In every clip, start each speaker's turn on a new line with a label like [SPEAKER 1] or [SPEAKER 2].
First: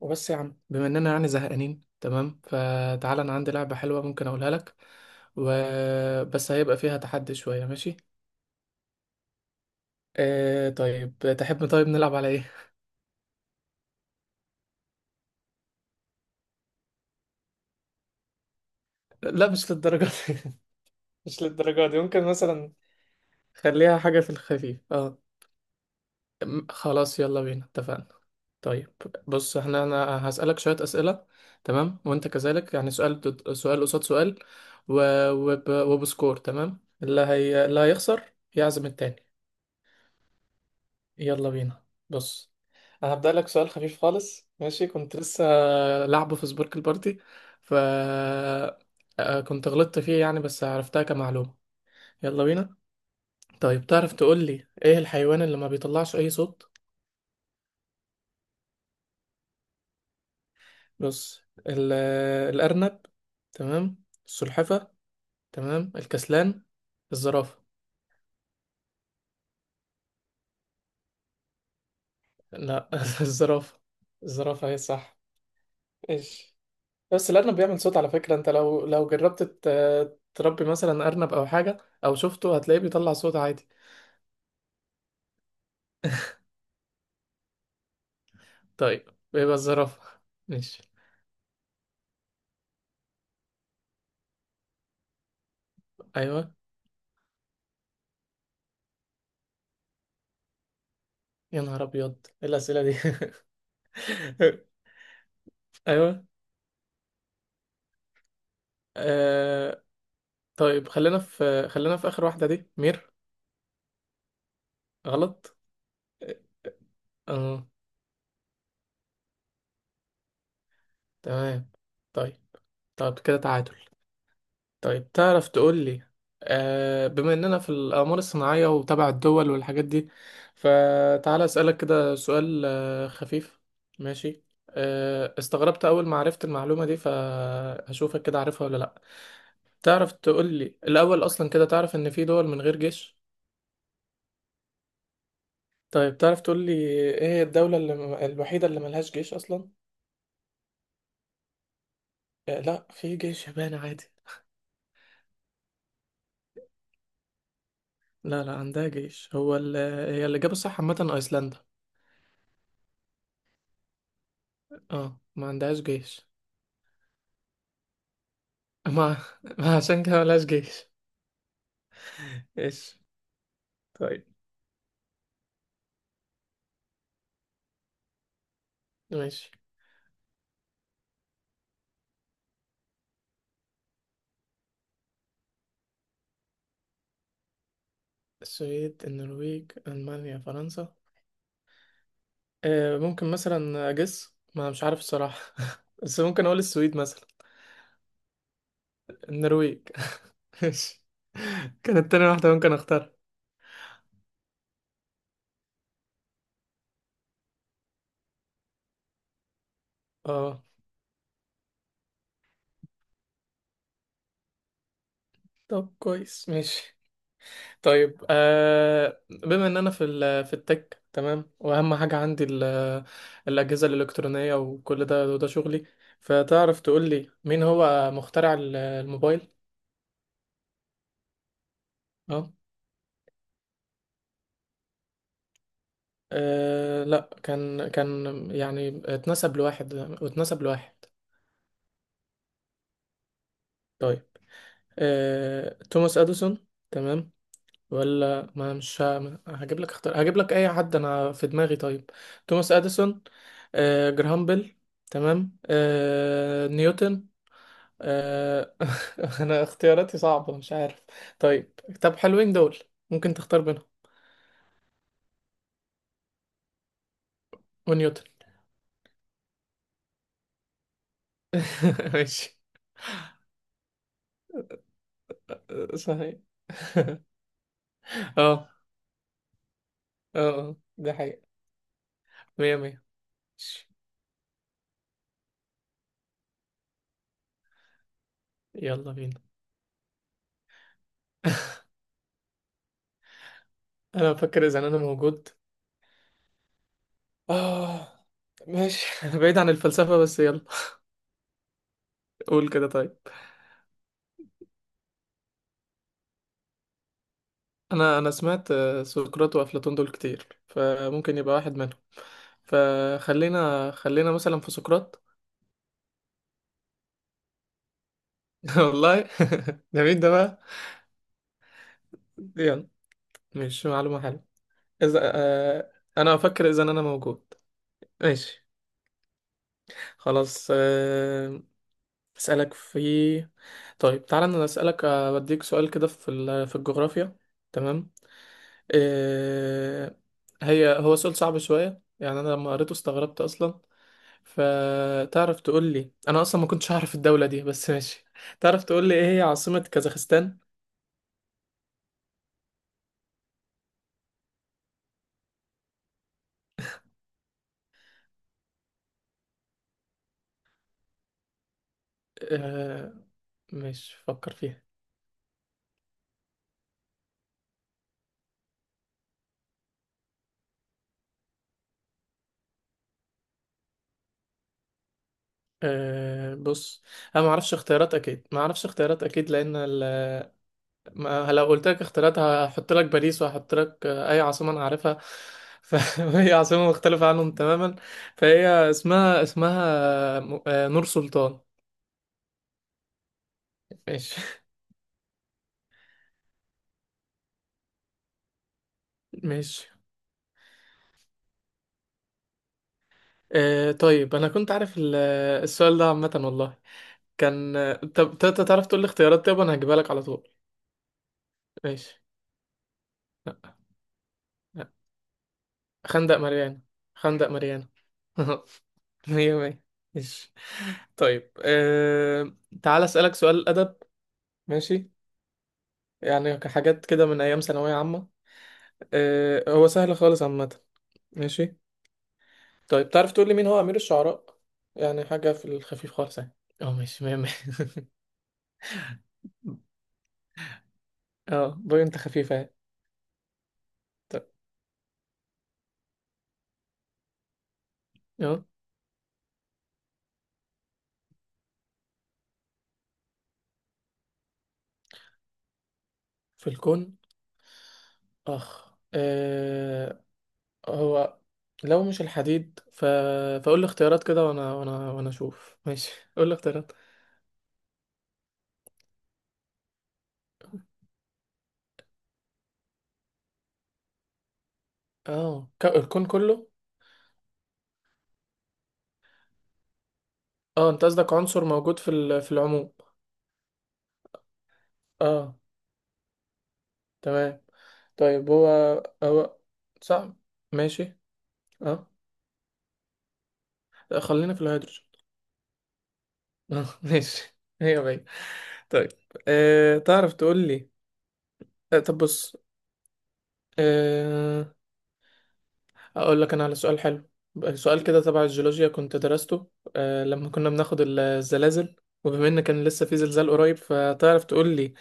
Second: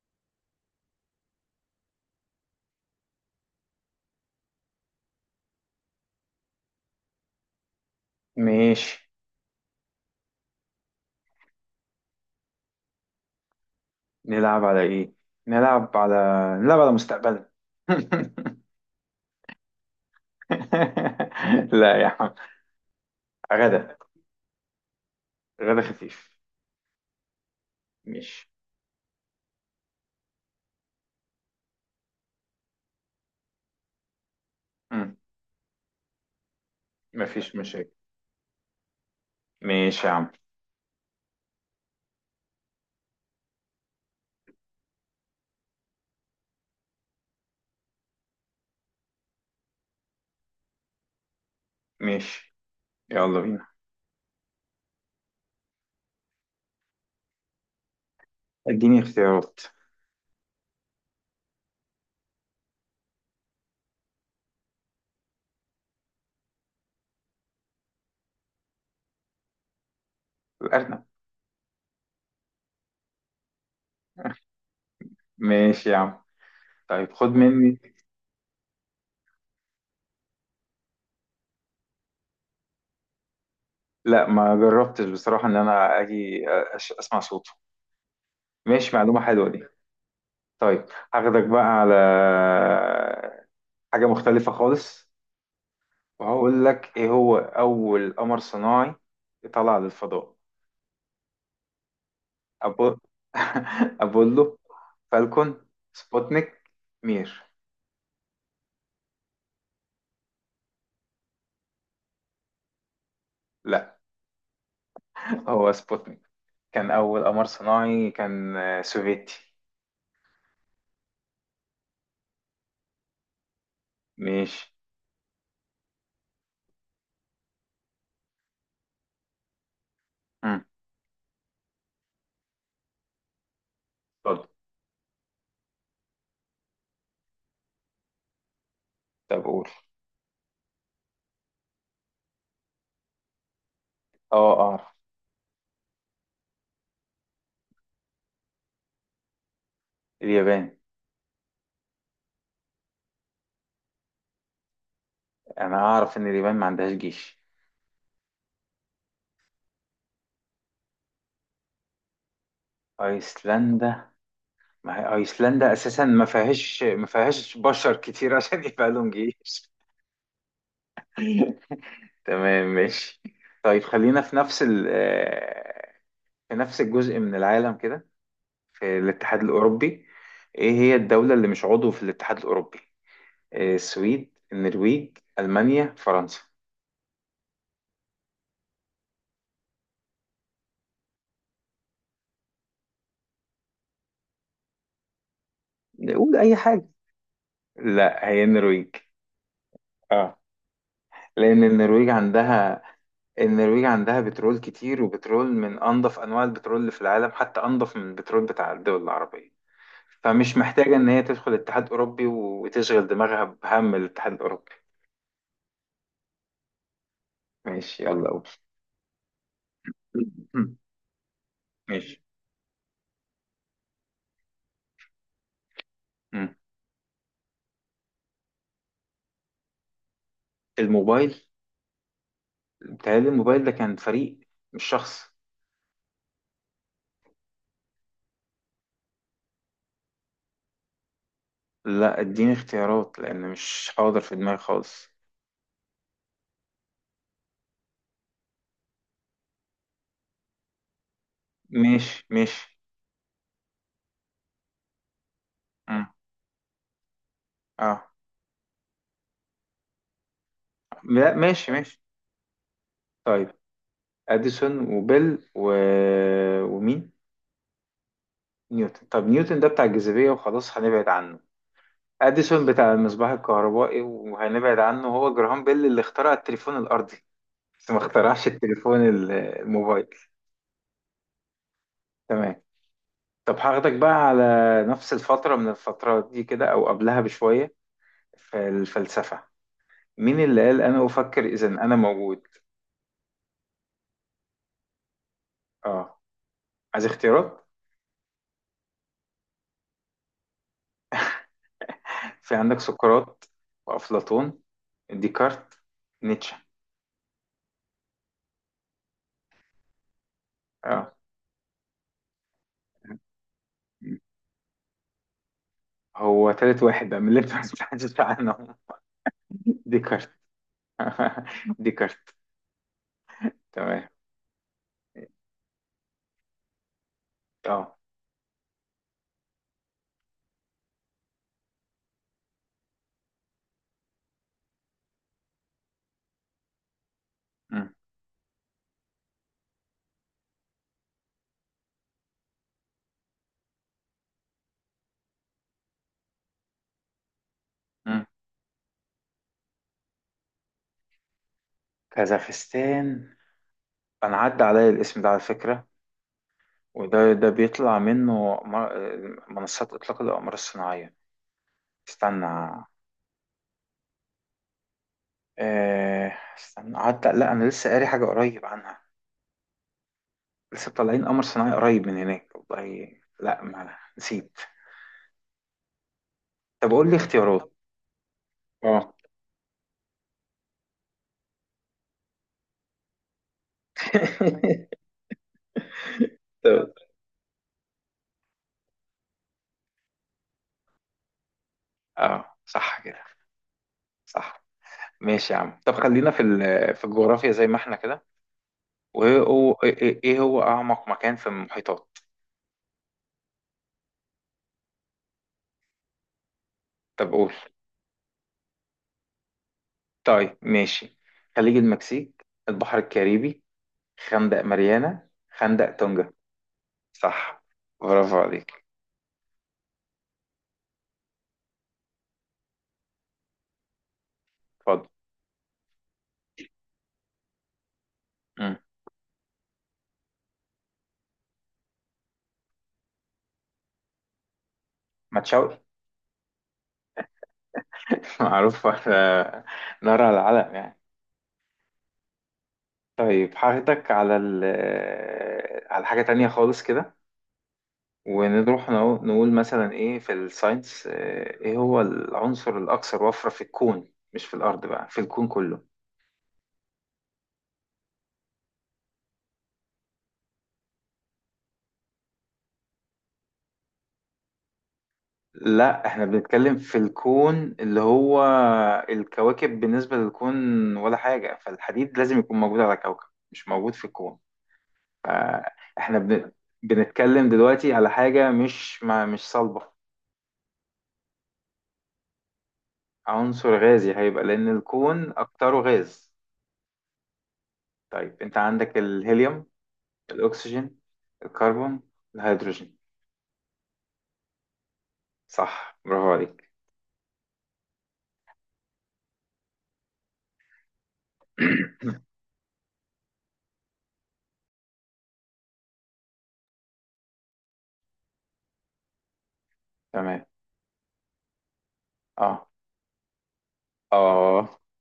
[SPEAKER 1] وبس يا عم، بما اننا يعني زهقانين تمام فتعال انا عندي لعبة حلوة ممكن اقولها لك وبس. هيبقى فيها تحدي شوية، ماشي؟
[SPEAKER 2] ماشي.
[SPEAKER 1] آه طيب، تحب طيب نلعب على ايه؟
[SPEAKER 2] نلعب على ايه؟ نلعب على نلعب على مستقبلنا.
[SPEAKER 1] لا مش للدرجة دي مش للدرجة
[SPEAKER 2] لا
[SPEAKER 1] دي،
[SPEAKER 2] يا
[SPEAKER 1] ممكن
[SPEAKER 2] عم.
[SPEAKER 1] مثلا
[SPEAKER 2] غدا.
[SPEAKER 1] خليها حاجة في الخفيف.
[SPEAKER 2] غدا خفيف.
[SPEAKER 1] خلاص يلا بينا اتفقنا.
[SPEAKER 2] ماشي.
[SPEAKER 1] طيب، بص احنا هسألك شوية أسئلة، تمام؟ وانت كذلك يعني، سؤال سؤال قصاد سؤال و...
[SPEAKER 2] مم.
[SPEAKER 1] وبسكور، تمام؟ اللي
[SPEAKER 2] مفيش
[SPEAKER 1] هي اللي
[SPEAKER 2] مشاكل.
[SPEAKER 1] هيخسر يعزم التاني.
[SPEAKER 2] ماشي يا عم.
[SPEAKER 1] يلا بينا. بص، انا هبدأ لك سؤال خفيف خالص، ماشي؟ كنت لسه لعبه في سبورك البارتي ف آه، كنت غلطت فيه يعني، بس عرفتها كمعلومة. يلا
[SPEAKER 2] ماشي،
[SPEAKER 1] بينا.
[SPEAKER 2] يلا بينا.
[SPEAKER 1] طيب، تعرف تقول لي ايه الحيوان اللي ما بيطلعش اي صوت؟
[SPEAKER 2] اديني اختيارات.
[SPEAKER 1] بص، ال... الأرنب، تمام. السلحفة، تمام. الكسلان. الزرافة.
[SPEAKER 2] الارنب.
[SPEAKER 1] لا الزرافة. الزرافة هي صح.
[SPEAKER 2] ماشي يا عم.
[SPEAKER 1] ايش؟
[SPEAKER 2] طيب، خد
[SPEAKER 1] بس الأرنب
[SPEAKER 2] مني.
[SPEAKER 1] بيعمل صوت على فكرة. أنت لو جربت تربي مثلا أرنب أو حاجة، أو شفته، هتلاقيه بيطلع صوت عادي.
[SPEAKER 2] لا، ما جربتش بصراحة ان انا اجي اسمع صوته. ماشي،
[SPEAKER 1] طيب،
[SPEAKER 2] معلومة حلوة
[SPEAKER 1] يبقى
[SPEAKER 2] دي.
[SPEAKER 1] الزرافة، ماشي.
[SPEAKER 2] طيب، هاخدك بقى على حاجة مختلفة خالص.
[SPEAKER 1] أيوه.
[SPEAKER 2] وهقول لك، ايه هو اول قمر صناعي طلع للفضاء؟
[SPEAKER 1] يا نهار أبيض، إيه الأسئلة دي؟
[SPEAKER 2] أبو... ابولو، فالكون،
[SPEAKER 1] أيوه.
[SPEAKER 2] سبوتنيك، مير.
[SPEAKER 1] آه... طيب، خلينا في آخر واحدة دي، مير.
[SPEAKER 2] لا،
[SPEAKER 1] غلط.
[SPEAKER 2] هو سبوتنيك كان اول قمر
[SPEAKER 1] اه،
[SPEAKER 2] صناعي، كان سوفيتي.
[SPEAKER 1] تمام. طيب، طب كده تعادل.
[SPEAKER 2] ماشي.
[SPEAKER 1] طيب، تعرف تقول لي، بما اننا في الاقمار الصناعيه وتبع الدول والحاجات دي،
[SPEAKER 2] مم.
[SPEAKER 1] فتعالى اسالك كده سؤال خفيف، ماشي؟
[SPEAKER 2] اتفضل.
[SPEAKER 1] استغربت اول ما عرفت المعلومه دي، فهشوفك كده عارفها ولا لا.
[SPEAKER 2] طب قول.
[SPEAKER 1] تعرف تقول لي الاول اصلا، كده تعرف ان في دول من غير جيش؟
[SPEAKER 2] اه، اعرف.
[SPEAKER 1] طيب، تعرف تقول لي ايه هي الدوله الوحيده اللي ملهاش جيش اصلا؟
[SPEAKER 2] اليابان.
[SPEAKER 1] آه لا، في جيش يابان عادي.
[SPEAKER 2] انا اعرف ان اليابان ما عندهاش جيش.
[SPEAKER 1] لا لا، عندها جيش. هي الاجابه الصح عامه ايسلندا.
[SPEAKER 2] ايسلندا. ما هي
[SPEAKER 1] اه، ما
[SPEAKER 2] ايسلندا
[SPEAKER 1] عندهاش
[SPEAKER 2] اساسا ما
[SPEAKER 1] جيش.
[SPEAKER 2] فيهاش ما فيهاش بشر كتير عشان يبقى لهم
[SPEAKER 1] ما
[SPEAKER 2] جيش.
[SPEAKER 1] ما عشان كده ملهاش جيش.
[SPEAKER 2] تمام،
[SPEAKER 1] ايش؟
[SPEAKER 2] ماشي. طيب، خلينا
[SPEAKER 1] طيب،
[SPEAKER 2] في نفس الجزء من العالم كده. في الاتحاد
[SPEAKER 1] ماشي.
[SPEAKER 2] الأوروبي، ايه هي الدولة اللي مش عضو في الاتحاد الأوروبي؟ السويد، النرويج، ألمانيا، فرنسا.
[SPEAKER 1] السويد، النرويج، ألمانيا، فرنسا. آه ممكن مثلا أجس، ما مش عارف الصراحة بس
[SPEAKER 2] نقول
[SPEAKER 1] ممكن
[SPEAKER 2] أي
[SPEAKER 1] أقول
[SPEAKER 2] حاجة.
[SPEAKER 1] السويد مثلا.
[SPEAKER 2] لا، هي النرويج.
[SPEAKER 1] النرويج؟
[SPEAKER 2] اه.
[SPEAKER 1] ماشي.
[SPEAKER 2] لأن النرويج
[SPEAKER 1] كانت تاني واحدة ممكن
[SPEAKER 2] عندها
[SPEAKER 1] أختار.
[SPEAKER 2] النرويج عندها بترول كتير، وبترول من أنظف أنواع البترول اللي في العالم، حتى أنظف من البترول بتاع الدول العربية. فمش
[SPEAKER 1] اه
[SPEAKER 2] محتاجة إن هي تدخل الاتحاد الأوروبي وتشغل دماغها بهم الاتحاد الأوروبي.
[SPEAKER 1] طب كويس، ماشي.
[SPEAKER 2] ماشي، يلا
[SPEAKER 1] طيب،
[SPEAKER 2] قول.
[SPEAKER 1] بما إن أنا في في التك، تمام، وأهم حاجة
[SPEAKER 2] ماشي.
[SPEAKER 1] عندي الأجهزة الإلكترونية وكل ده، وده شغلي،
[SPEAKER 2] مم.
[SPEAKER 1] فتعرف تقول لي مين هو مخترع الموبايل؟
[SPEAKER 2] الموبايل. بتهيألي الموبايل ده كان فريق، مش شخص.
[SPEAKER 1] لا كان، يعني اتنسب لواحد، اتنسب لواحد.
[SPEAKER 2] لا، اديني اختيارات لأن مش حاضر
[SPEAKER 1] طيب،
[SPEAKER 2] في دماغي خالص.
[SPEAKER 1] توماس اديسون، تمام. ولا ما مش هجيب لك اختار، هجيب لك اي حد انا في دماغي، طيب.
[SPEAKER 2] ماشي،
[SPEAKER 1] توماس
[SPEAKER 2] ماشي.
[SPEAKER 1] اديسون. جراهام بيل، تمام.
[SPEAKER 2] مم.
[SPEAKER 1] نيوتن.
[SPEAKER 2] اه.
[SPEAKER 1] أه انا اختياراتي صعبة، مش عارف.
[SPEAKER 2] لا، ماشي،
[SPEAKER 1] طيب،
[SPEAKER 2] ماشي.
[SPEAKER 1] طب حلوين دول، ممكن
[SPEAKER 2] طيب.
[SPEAKER 1] تختار بينهم.
[SPEAKER 2] أديسون وبيل ومين؟
[SPEAKER 1] ونيوتن.
[SPEAKER 2] نيوتن. طب نيوتن ده بتاع الجاذبية وخلاص هنبعد عنه.
[SPEAKER 1] ماشي.
[SPEAKER 2] أديسون بتاع المصباح الكهربائي وهنبعد عنه. هو جراهام بيل اللي اخترع
[SPEAKER 1] صحيح
[SPEAKER 2] التليفون الأرضي، بس ما اخترعش
[SPEAKER 1] اه
[SPEAKER 2] التليفون الموبايل.
[SPEAKER 1] اه، ده حقيقة.
[SPEAKER 2] تمام.
[SPEAKER 1] مية مية.
[SPEAKER 2] طب هاخدك بقى على نفس الفترة من الفترات دي كده، أو قبلها بشوية، في
[SPEAKER 1] يلا بينا.
[SPEAKER 2] الفلسفة. مين اللي قال أنا أفكر إذا أنا موجود؟
[SPEAKER 1] انا بفكر اذا انا موجود.
[SPEAKER 2] آه. عايز اختيارات؟
[SPEAKER 1] اه ماشي بعيد عن الفلسفة بس يلا.
[SPEAKER 2] في
[SPEAKER 1] قول
[SPEAKER 2] عندك
[SPEAKER 1] كده طيب.
[SPEAKER 2] سقراط، وأفلاطون، ديكارت، نيتشه.
[SPEAKER 1] انا سمعت سقراط وافلاطون دول كتير،
[SPEAKER 2] آه،
[SPEAKER 1] فممكن يبقى واحد منهم. فخلينا مثلا في سقراط.
[SPEAKER 2] هو تالت واحد بقى من اللي أنت ما سمعتش عنه.
[SPEAKER 1] والله. ده مين
[SPEAKER 2] ديكارت.
[SPEAKER 1] ده بقى؟
[SPEAKER 2] ديكارت.
[SPEAKER 1] يلا. مش
[SPEAKER 2] تمام.
[SPEAKER 1] معلومة حلوة؟ اذا انا افكر اذا انا موجود.
[SPEAKER 2] آه.
[SPEAKER 1] ماشي. خلاص اسالك في. طيب، تعالى انا اسالك بديك سؤال كده في في الجغرافيا،
[SPEAKER 2] مم.
[SPEAKER 1] تمام. آه، هو سؤال صعب شوية يعني. أنا لما قريته استغربت أصلا. فتعرف تقول لي، أنا أصلا ما كنتش هعرف الدولة دي بس
[SPEAKER 2] مم.
[SPEAKER 1] ماشي. تعرف تقول لي إيه هي عاصمة كازاخستان؟
[SPEAKER 2] كازاخستان. أنا عدى عليا الاسم ده على فكرة، وده بيطلع منه منصات إطلاق الأقمار الصناعية. استنى
[SPEAKER 1] آه، مش فكر فيها.
[SPEAKER 2] آه، استنى قعدت. لا، انا لسه قاري حاجه قريب عنها. لسه طالعين قمر صناعي قريب من هناك والله. لا، ما نسيت.
[SPEAKER 1] أه
[SPEAKER 2] طب
[SPEAKER 1] بص،
[SPEAKER 2] قول لي
[SPEAKER 1] انا ما
[SPEAKER 2] اختيارات.
[SPEAKER 1] اعرفش اختيارات اكيد، ما اعرفش
[SPEAKER 2] اه.
[SPEAKER 1] اختيارات اكيد لان ما لو قلت لك اختيارات هحط لك باريس، وهحط لك اي عاصمه انا عارفها، فهي عاصمه
[SPEAKER 2] طب.
[SPEAKER 1] مختلفه عنهم تماما. فهي اسمها نور سلطان.
[SPEAKER 2] اه، صح كده.
[SPEAKER 1] ماشي
[SPEAKER 2] صح. ماشي يا عم، طب خلينا في الجغرافيا زي ما احنا كده. وايه هو
[SPEAKER 1] ماشي.
[SPEAKER 2] ايه إيه إيه هو اعمق مكان في المحيطات؟
[SPEAKER 1] آه طيب، انا كنت عارف السؤال ده عامة والله.
[SPEAKER 2] طب قول.
[SPEAKER 1] كان طب تعرف تقول لي اختيارات، طيب انا هجيبها لك على طول،
[SPEAKER 2] طيب، ماشي. خليج
[SPEAKER 1] ماشي.
[SPEAKER 2] المكسيك، البحر الكاريبي،
[SPEAKER 1] لا،
[SPEAKER 2] خندق
[SPEAKER 1] لا.
[SPEAKER 2] ماريانا، خندق تونجا.
[SPEAKER 1] خندق ماريانا. خندق
[SPEAKER 2] صح،
[SPEAKER 1] ماريانا.
[SPEAKER 2] برافو عليك.
[SPEAKER 1] مية مية، ماشي. طيب آه، تعال اسألك سؤال أدب،
[SPEAKER 2] اتفضل.
[SPEAKER 1] ماشي. يعني حاجات كده من أيام ثانوية عامة، آه هو سهل خالص عامة، ماشي. طيب تعرف تقول لي مين هو أمير الشعراء؟ يعني
[SPEAKER 2] ما
[SPEAKER 1] حاجة في
[SPEAKER 2] تشوقي.
[SPEAKER 1] الخفيف خالص يعني. اه ماشي، مية مية.
[SPEAKER 2] معروف، نار على العلم يعني.
[SPEAKER 1] اه بوي، انت خفيفة يعني.
[SPEAKER 2] طيب، هاخدك على ال آه، على حاجة تانية خالص كده.
[SPEAKER 1] طيب،
[SPEAKER 2] ونروح نقول مثلا ايه في الساينس. ايه هو العنصر الأكثر وفرة في الكون؟ مش في الأرض بقى، في الكون كله.
[SPEAKER 1] في الكون. اخ آه، هو لو مش الحديد فقول لي اختيارات كده، وانا اشوف،
[SPEAKER 2] لا،
[SPEAKER 1] ماشي
[SPEAKER 2] احنا
[SPEAKER 1] قول لي
[SPEAKER 2] بنتكلم
[SPEAKER 1] اختيارات.
[SPEAKER 2] في الكون اللي هو الكواكب بالنسبة للكون ولا حاجة، فالحديد لازم يكون موجود على كوكب، مش موجود في الكون.
[SPEAKER 1] اه
[SPEAKER 2] احنا
[SPEAKER 1] الكون كله.
[SPEAKER 2] بنتكلم دلوقتي على حاجة مش ما مش صلبة.
[SPEAKER 1] اه انت قصدك عنصر موجود في في العموم.
[SPEAKER 2] عنصر غازي هيبقى، لأن الكون
[SPEAKER 1] اه،
[SPEAKER 2] أكتره غاز.
[SPEAKER 1] تمام.
[SPEAKER 2] طيب،
[SPEAKER 1] طيب
[SPEAKER 2] أنت
[SPEAKER 1] هو
[SPEAKER 2] عندك
[SPEAKER 1] هو
[SPEAKER 2] الهيليوم،
[SPEAKER 1] صح،
[SPEAKER 2] الأكسجين،
[SPEAKER 1] ماشي.
[SPEAKER 2] الكربون،
[SPEAKER 1] اه،
[SPEAKER 2] الهيدروجين.
[SPEAKER 1] خلينا في الهيدروجين.
[SPEAKER 2] صح، برافو عليك.
[SPEAKER 1] اه ماشي. هي بعيد. طيب آه، تعرف تقول لي، آه طب بص، آه، هقول لك انا على سؤال حلو. سؤال كده تبع الجيولوجيا كنت درسته
[SPEAKER 2] تمام.
[SPEAKER 1] لما كنا بناخد الزلازل. وبما ان
[SPEAKER 2] اه،
[SPEAKER 1] كان لسه في زلزال قريب، فتعرف
[SPEAKER 2] اه.
[SPEAKER 1] تقول لي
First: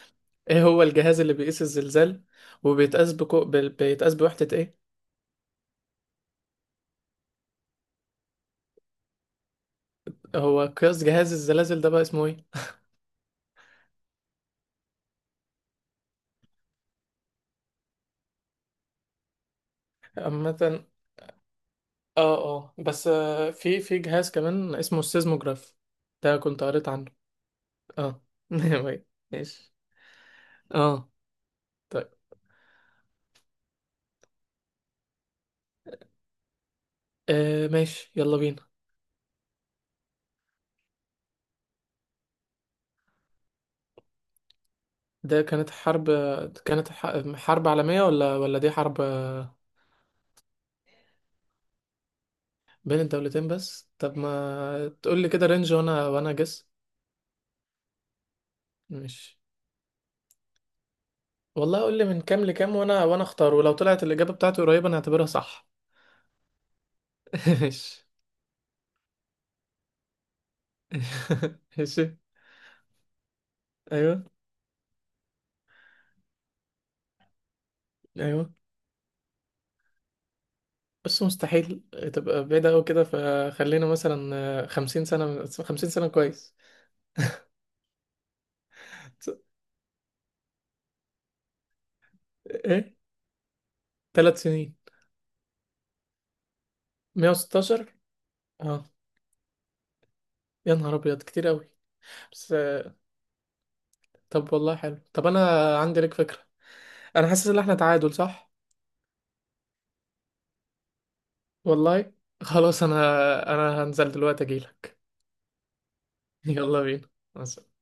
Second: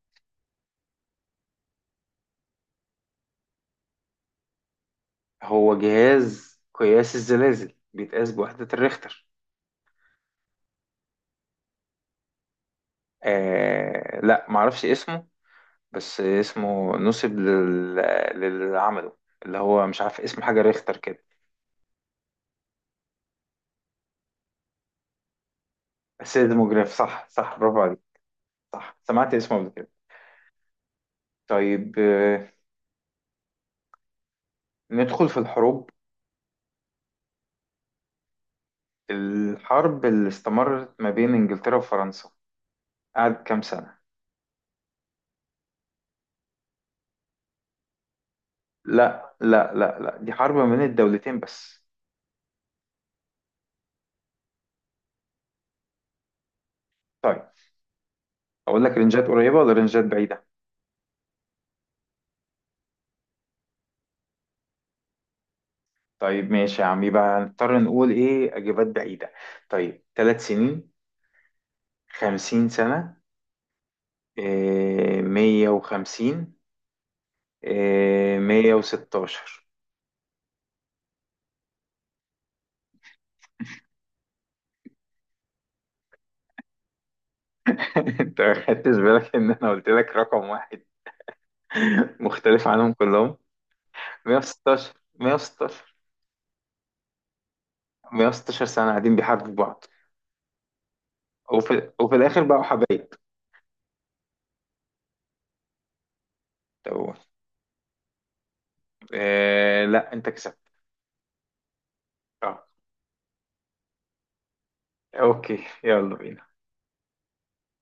[SPEAKER 1] ايه هو الجهاز اللي بيقيس الزلزال؟ وبيتقاس بيتقاس بوحدة ايه؟
[SPEAKER 2] هو جهاز قياس الزلازل بيتقاس بوحدة الريختر.
[SPEAKER 1] هو قياس جهاز الزلازل ده بقى اسمه ايه؟
[SPEAKER 2] لا، معرفش اسمه، بس اسمه نسب للي عمله، اللي هو مش عارف اسم حاجة،
[SPEAKER 1] عامة
[SPEAKER 2] ريختر كده.
[SPEAKER 1] اه اه بس في جهاز كمان اسمه السيزموجراف، ده كنت
[SPEAKER 2] سيزموجراف،
[SPEAKER 1] قريت عنه.
[SPEAKER 2] صح، صح، برافو عليك.
[SPEAKER 1] اه
[SPEAKER 2] صح، سمعت اسمه قبل
[SPEAKER 1] ماشي.
[SPEAKER 2] كده.
[SPEAKER 1] اه،
[SPEAKER 2] طيب،
[SPEAKER 1] طيب
[SPEAKER 2] ندخل في الحروب.
[SPEAKER 1] آه، ماشي يلا بينا.
[SPEAKER 2] الحرب اللي استمرت ما بين إنجلترا وفرنسا قعدت كام سنة؟
[SPEAKER 1] ده كانت حرب، كانت حرب عالمية ولا دي حرب
[SPEAKER 2] لا، لا، لا، لا، دي حرب ما بين الدولتين بس.
[SPEAKER 1] بين الدولتين بس؟ طب ما تقول لي كده رينج، وانا جس.
[SPEAKER 2] طيب، أقول لك رنجات
[SPEAKER 1] مش،
[SPEAKER 2] قريبة ولا رنجات بعيدة؟
[SPEAKER 1] والله قول لي من كام لكام، وانا اختار، ولو طلعت الإجابة بتاعتي قريبة انا هعتبرها صح.
[SPEAKER 2] طيب، ماشي يا عم، يبقى هنضطر
[SPEAKER 1] مش،
[SPEAKER 2] نقول إيه أجابات بعيدة. طيب، 3 سنين.
[SPEAKER 1] ماشي.
[SPEAKER 2] 50 سنة.
[SPEAKER 1] ايوه.
[SPEAKER 2] إيه، 150. إيه،
[SPEAKER 1] ايوه،
[SPEAKER 2] 116.
[SPEAKER 1] بس مستحيل تبقى بعيدة أوي كده، فخلينا مثلا 50 سنة. 50 سنة كويس.
[SPEAKER 2] أنت ما خدتش بالك إن أنا قلت لك رقم واحد مختلف عنهم
[SPEAKER 1] ايه،
[SPEAKER 2] كلهم.
[SPEAKER 1] 3 سنين.
[SPEAKER 2] 116، 116،
[SPEAKER 1] 116.
[SPEAKER 2] 116
[SPEAKER 1] اه،
[SPEAKER 2] سنة قاعدين بيحاربوا بعض.
[SPEAKER 1] يا نهار أبيض، كتير أوي.
[SPEAKER 2] وفي الاخر
[SPEAKER 1] بس.
[SPEAKER 2] بقوا حبايب.
[SPEAKER 1] طب والله حلو، طب انا عندي لك فكرة.
[SPEAKER 2] طب.
[SPEAKER 1] انا حاسس ان احنا تعادل، صح؟
[SPEAKER 2] لا، انت كسبت.
[SPEAKER 1] والله.
[SPEAKER 2] اه،
[SPEAKER 1] خلاص انا، انا هنزل دلوقتي اجيلك.
[SPEAKER 2] اوكي، يلا بينا.
[SPEAKER 1] يلا بينا. مع السلامة.